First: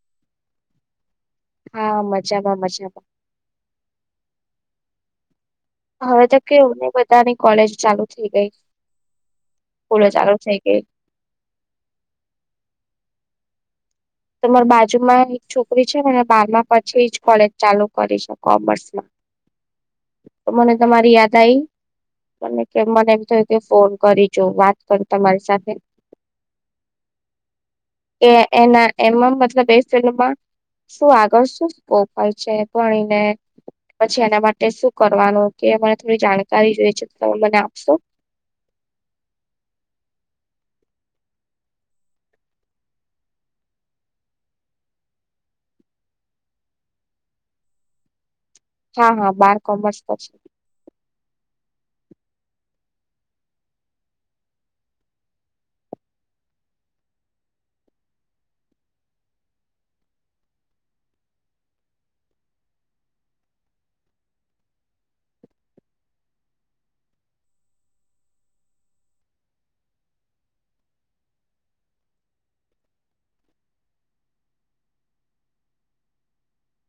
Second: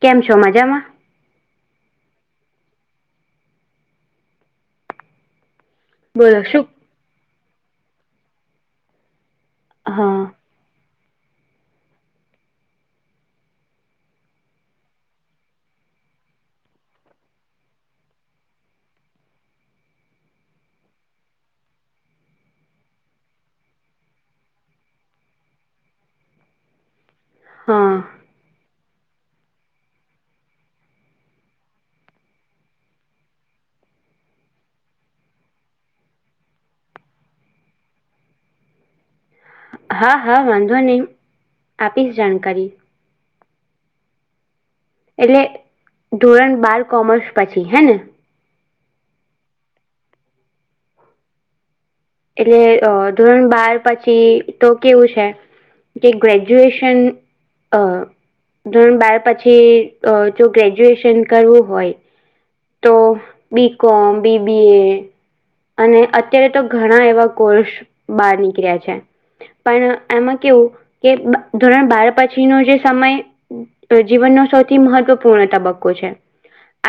કેમ છો મજામાં? હા મજામાં મજામાં. હવે ત બોલો શું કેવને બધાની કોલેજ ચાલુ થઈ ગઈ, સ્કૂલો હા ચાલુ થઇ ગઈ. તો માર બાજુમાં એક છોકરી છે મને બારમાં પછી જ કોલેજ ચાલુ કરી છે કોમર્સમાં. હ [inaudible] તો મને તમારી યાદ આવી. મ કે મને એમ થયું કે ફોન કરીજો વાત કર તમારી સાથે. હા. એ એના એમાં મતલબ એ ફિલ્મમાં શું આગળ શું સ્કોપ હોય છે ભણીને? પછી એના માટે શું કરવાનું કે મરે થોડી જાણકારી જોઈ છે તમે મને આપશો? હા હા વાંધો નહી આપીશ જાણકારી. એટલે ધોરણ બાર કોમર્સ પછી હે ને? હા હા બાર કોમર્સ પછી. એટલે અ ધોરણ બાર પછી તો કેવું છે. જે ગ્રેજ્યુએશન ધોરણ બાર પછી અહ જો ગ્રેજ્યુએશન કરવું હોય તો બી કોમ બી બી એ અને અત્યારે તો ઘણા એવા કોર્સ બહાર નીકળ્યા છે. પણ આમાં કેવું કે ધોરણ બાર પછી નો જે સમય તો જીવનનો સૌથી મહત્વપૂર્ણ તબક્કો છે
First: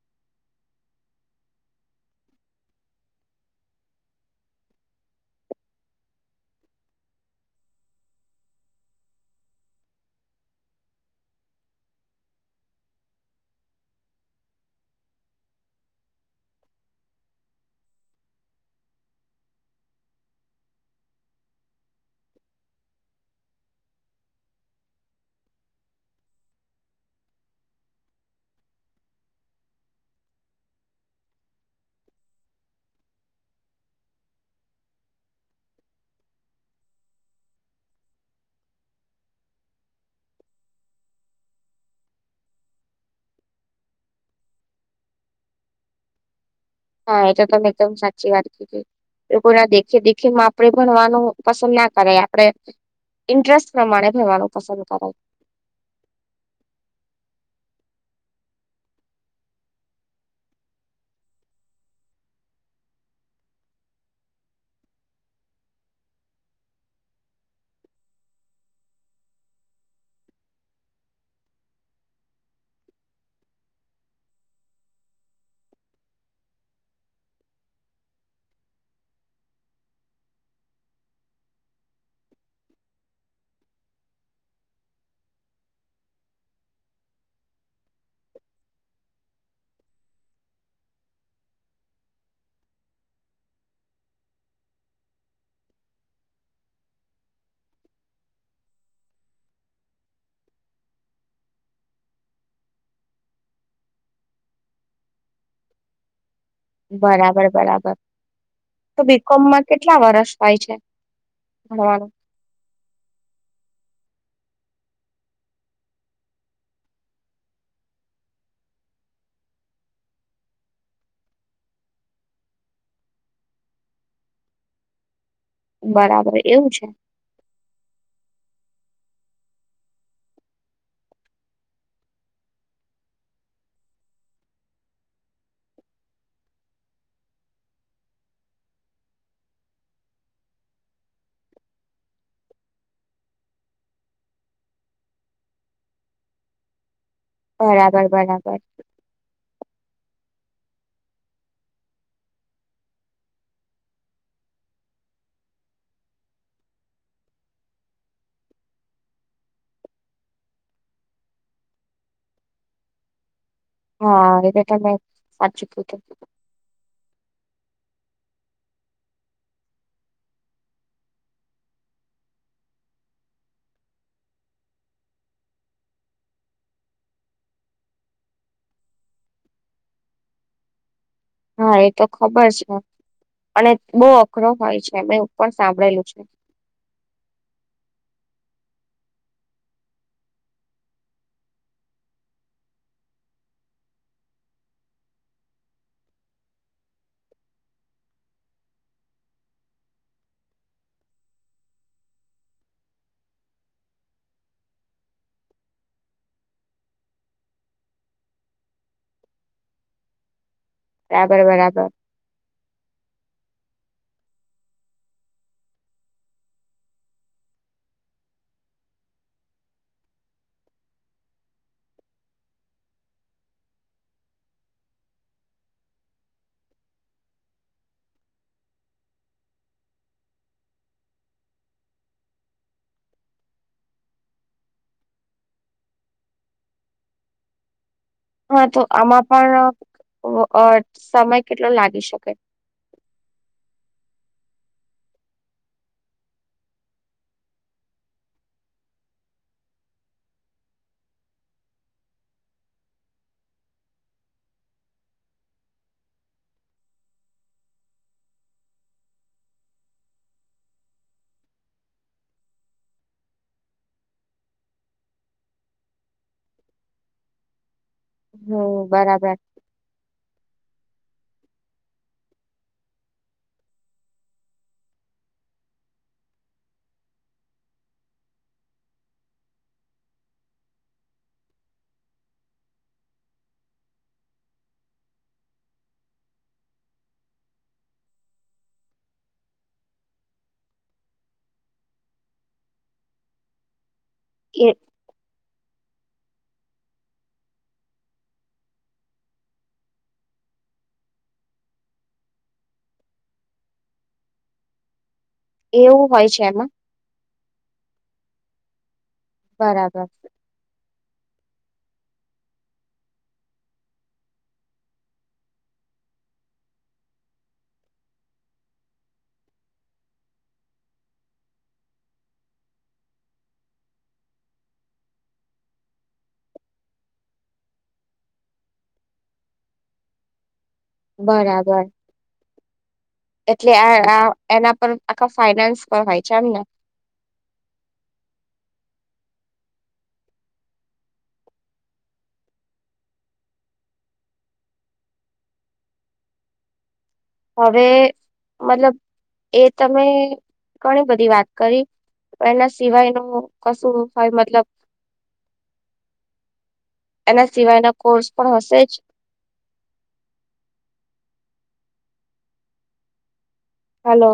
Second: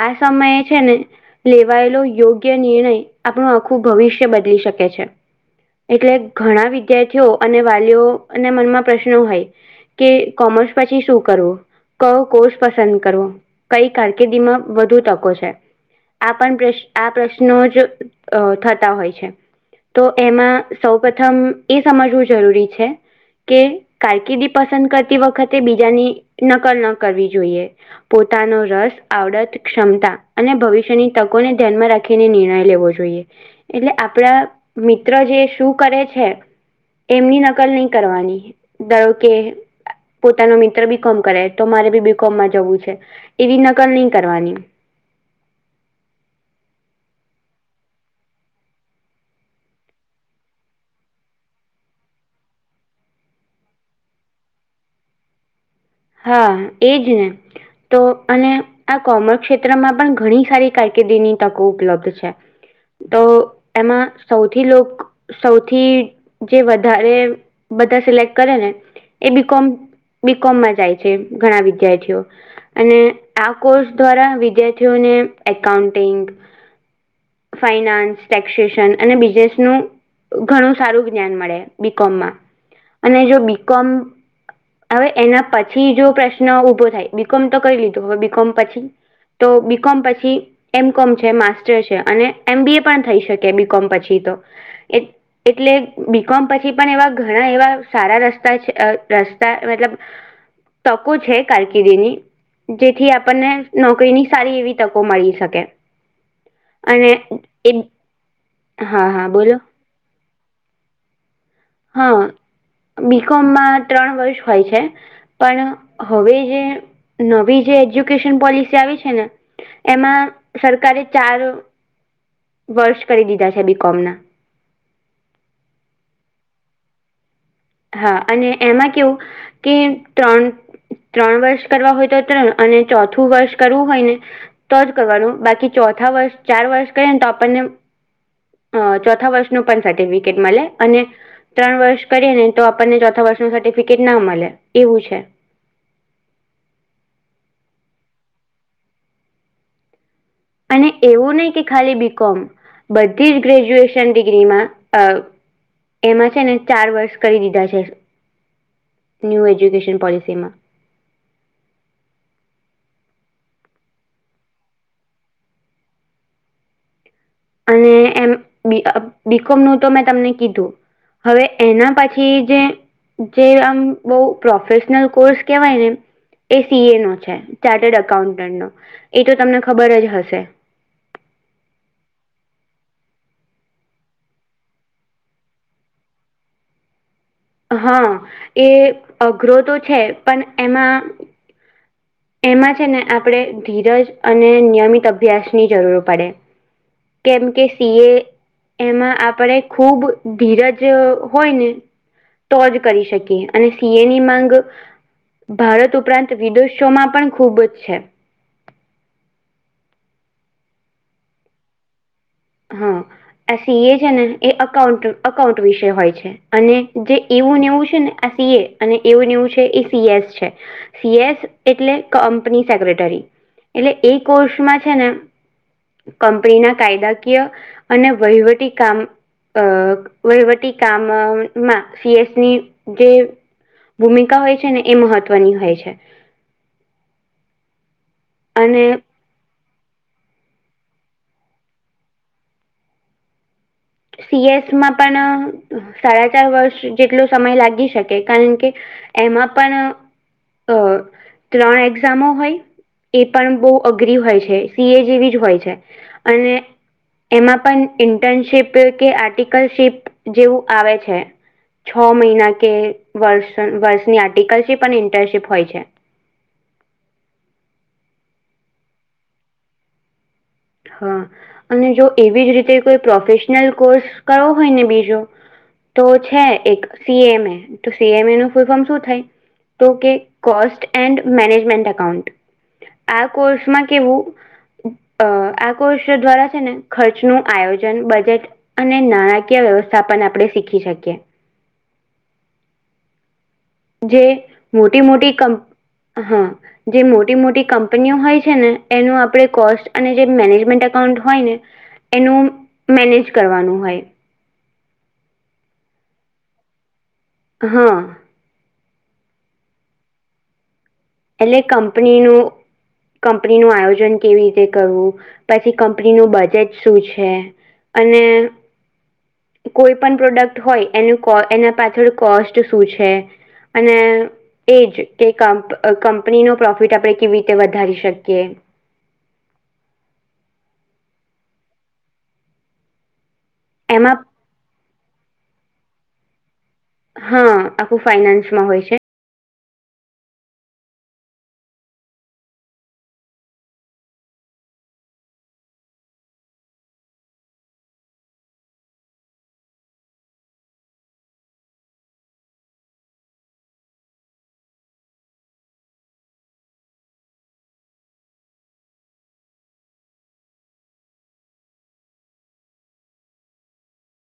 આ સમયે છે ને લેવાયેલો યોગ્ય નિર્ણય આપણું આખું ભવિષ્ય બદલી શકે છે. એટલે ઘણા વિદ્યાર્થીઓ અને વાલીઓ અને મનમાં પ્રશ્નો હોય કે કોમર્સ પછી શું કરવું કયો કોર્ષ પસંદ કરવો કઈ કારકિર્દીમાં વધુ તકો છે. આ પણ પ્રશ્ આ પ્રશ્નો જ અહ થતા હોય છે. તો એમાં સૌ પ્રથમ એ સમજવું જરૂરી છે. કે કારકિર્દી પસંદ કરતી વખતે બીજાની નકલ ન કરવી જોઈએ. પોતાનો રસ આવડત ક્ષમતા અને ભવિષ્યની તકોને ધ્યાનમાં રા ખીને નિર્ણય લેવો જોઈએ એટલે આપડા મિત્ર જે શું કરે છે એમની નકલ નહી કરવાની ધારો કે પોતાનો મિત્ર બી કોમ કરે તો મારે બી બી કોમ માં જવું છે એવી નકલ નહી કરવાની. હા એ તો તમે એકદમ સાચી વાત કીધી. એ લોકો ના દેખે દેખે માં આપડે ભણવાનું પસંદ ના કરે આપડે ઇન્ટરેસ્ટ પ્રમાણે રહેવાનું પસંદ કરે. હા એ જ ને તો અને. આ કોમર્સ ક્ષેત્રમાં પણ ઘણી સારી કારકિર્દીની તકો ઉપલબ્ધ છે. તો એમાં સૌથી લોક. સૌથી જે વધારે બધા સિલેક્ટ કરે ને. એ બીકોમ બીકોમમાં જાય છે ઘણા વિદ્યાર્થીઓ. અને આ કોર્સ દ્વારા વિદ્યાર્થીઓને એકાઉન્ટિંગ. ફાઈનાન્સ ટેક્સેશન અને બિઝનેસ નું. ઘણું સારું જ્ઞાન મળે બીકોમમાં અને જો બીકોમ. હવે એના પછી જો પ્રશ્ન ઉભો થાય બીકોમ તો કરી લીધો હવે બીકોમ પછી. તો બી કોમ પછી એમ કોમ છે માસ્ટર છે. અને એમ બી એ પણ થઈ શકે બી કોમ પછી તો એ. એટલે બીકોમ પછી પણ એવા ઘણા એવા સારા રસ્તા રસ્તા મતલબ. તકો છે કારકિર્દી ની. જેથી આપણને નોકરીની સારી એવી તકો મળી શકે. અને બરાબર એ બરાબર તો હા હા બોલો બીકોમમાં કેટલા વરષ હોય છે. ભણવાનું? હા બીકોમમાં ત્રણ વર્ષ હોય છે. પણ હવે જે નવી જે એજ્યુકેશન પોલિસી આવી છે ને. એમાં સરકારે ચાર વર્ષ કરી દીધા છે બીકોમ ના. બરાબર એવું છે. હા અને એમાં કેવું કે ત્રણ. ત્રણ વર્ષ કરવા હોય તો ત્રણ અને ચોથું વર્ષ કરવું હોય ને. તો જ કરવાનું બાકી ચોથા વર્ષ ચાર વર્ષ કરીએ ને તો આપણને. અ ચોથા વર્ષનું પણ સર્ટિફિકેટ મળે અને ત્રણ વર્ષ કરીને. તો આપણને ચોથા વર્ષનું સર્ટિફિકેટ ના મળે એવું છે. બરાબર બરાબર. અને એવું નહી કે ખાલી બીકોમ. બધી જ ગ્રેજ્યુએશન ડિગ્રીમાં અ. એમાં છે ને ચાર વર્ષ કરી દીધા, છે ન્યૂ એજ્યુકેશન પોલિસીમાં. હા એ તો તમે સાચું કીધું. અને એમ બીકોમનું તો મેં તમને કીધું. હવે એના પછી જે. જે આમ બહું પ્રોફેશનલ કોર્સ કેવાય ને. એ સી એ નો છે ચાર્ટર્ડ એકાઉન્ટન્ટનો એ તો તમને ખબર જ હશે. હા એ તો ખબર છે અને બહુ અઘરો હોય છે મેં એવું પણ સાંભળેલું છે. હા એ અઘરો તો છે પણ એમાં. એમાં છે ને આપણે ધીરજ અને નિયમિત અભ્યાસ ની જરૂર પડે. કેમ કે સીએ. એમાં આપણે ખુબ ધીરજ હોય ને. તો જ કરી શકીએ અને સીએ ની માંગ ભારત ઉપરાંત વિદોશ. શો માં પણ ખુબ જ છે. બરાબર બરાબર. હમ. આ સીએ છે ને એ અકાઉન્ટ અકાઉન્ટ વિશે હોય છે અને જે એવું ને એવું છે ને આ સીએ. અને એવુંને એવું છે એ સીએસ છે સીએસ એટલે કંપની સેક્રેટરી. એટલે એ કોર્ષમાં છે ને કંપનીના કાયદા. કિય અને વહીવટી કામ. અ વહીવટી કામમાં સીએસની જે. ભૂમિકા હોય છે ને એ મહત્વની હોય છે. હા તો અને આમાં પણ સમય કેટલો લાગી શકે. સીએસ માં પણ સાડા ચાર વર્ષ જેટલો સમય લાગી શકે કારણ કે એમાં પણ અ ત્રણ એક્ઝામો હોય એ પણ બહુ અઘરી હોય છે સી એ જેવી જ હોય છે અને એમાં પણ ઇન્ટર્નશીપ કે આર્ટિકલશીપ જેવું આવે છે છ મહિના કે વર્ષ વર્ષની આર્ટિકલથી પણ ઇન્ટર્નશીપ હોય છે હમ્મ બરાબર હા અને જો એવી જ રીતે કોઈ પ્રોફેશનલ કોર્સ કરવો હોય ને બીજો તો છે એક સીએમએ તો સીએમ એ નું ફૂલ ફોર્મ શું થાય? તો કે કોસ્ટ એન્ડ મેનેજમેન્ટ એકાઉન્ટ આ કોર્સમાં કેવું અ આ કોર્ષ દ્વારા છે ને ખર્ચ નું આયોજન બજેટ અને નાણાકીય વ્યવસ્થા પણ આપણે શીખી શકીએ જે એ મોટી મોટી કમપ હા જે મોટી મોટી કંપનીઓ હોય છે ને એનું આપણેે કોસ્ટ અને જે મેનેજમેન્ટ એકાઉન્ટ હોય ને? એનું મેનેજ કરવાનું હોય એવું હોય છે એમાં? હા બરાબર એટલે કંપનીનું કંપની નું આયોજન કેવી રીતે કરવું પછી કંપનીનું બજેટ શું છે? અને કોઈ પણ પ્રોડક્ટ હોય એનું એના પાછળ કોસ્ટ શું છે? અને એજ કે કંપ કંપનીનો પ્રોફિટ આપણે કેવી રીતે વધારી શકીએ? બરાબર એટલે આ એમાં આ એના પર આખા ફાઈનાન્સ પર હોય છે એમ ને? હા આખું ફાઈનાન્સમાં હોય છે હવે મતલબ એ તમે ઘણી બધી વાત કરી એના સિવાય ન કશું હોય મતલબ, [inaudible] એના સિવાયના કોર્સ પણ હશે જ, હલો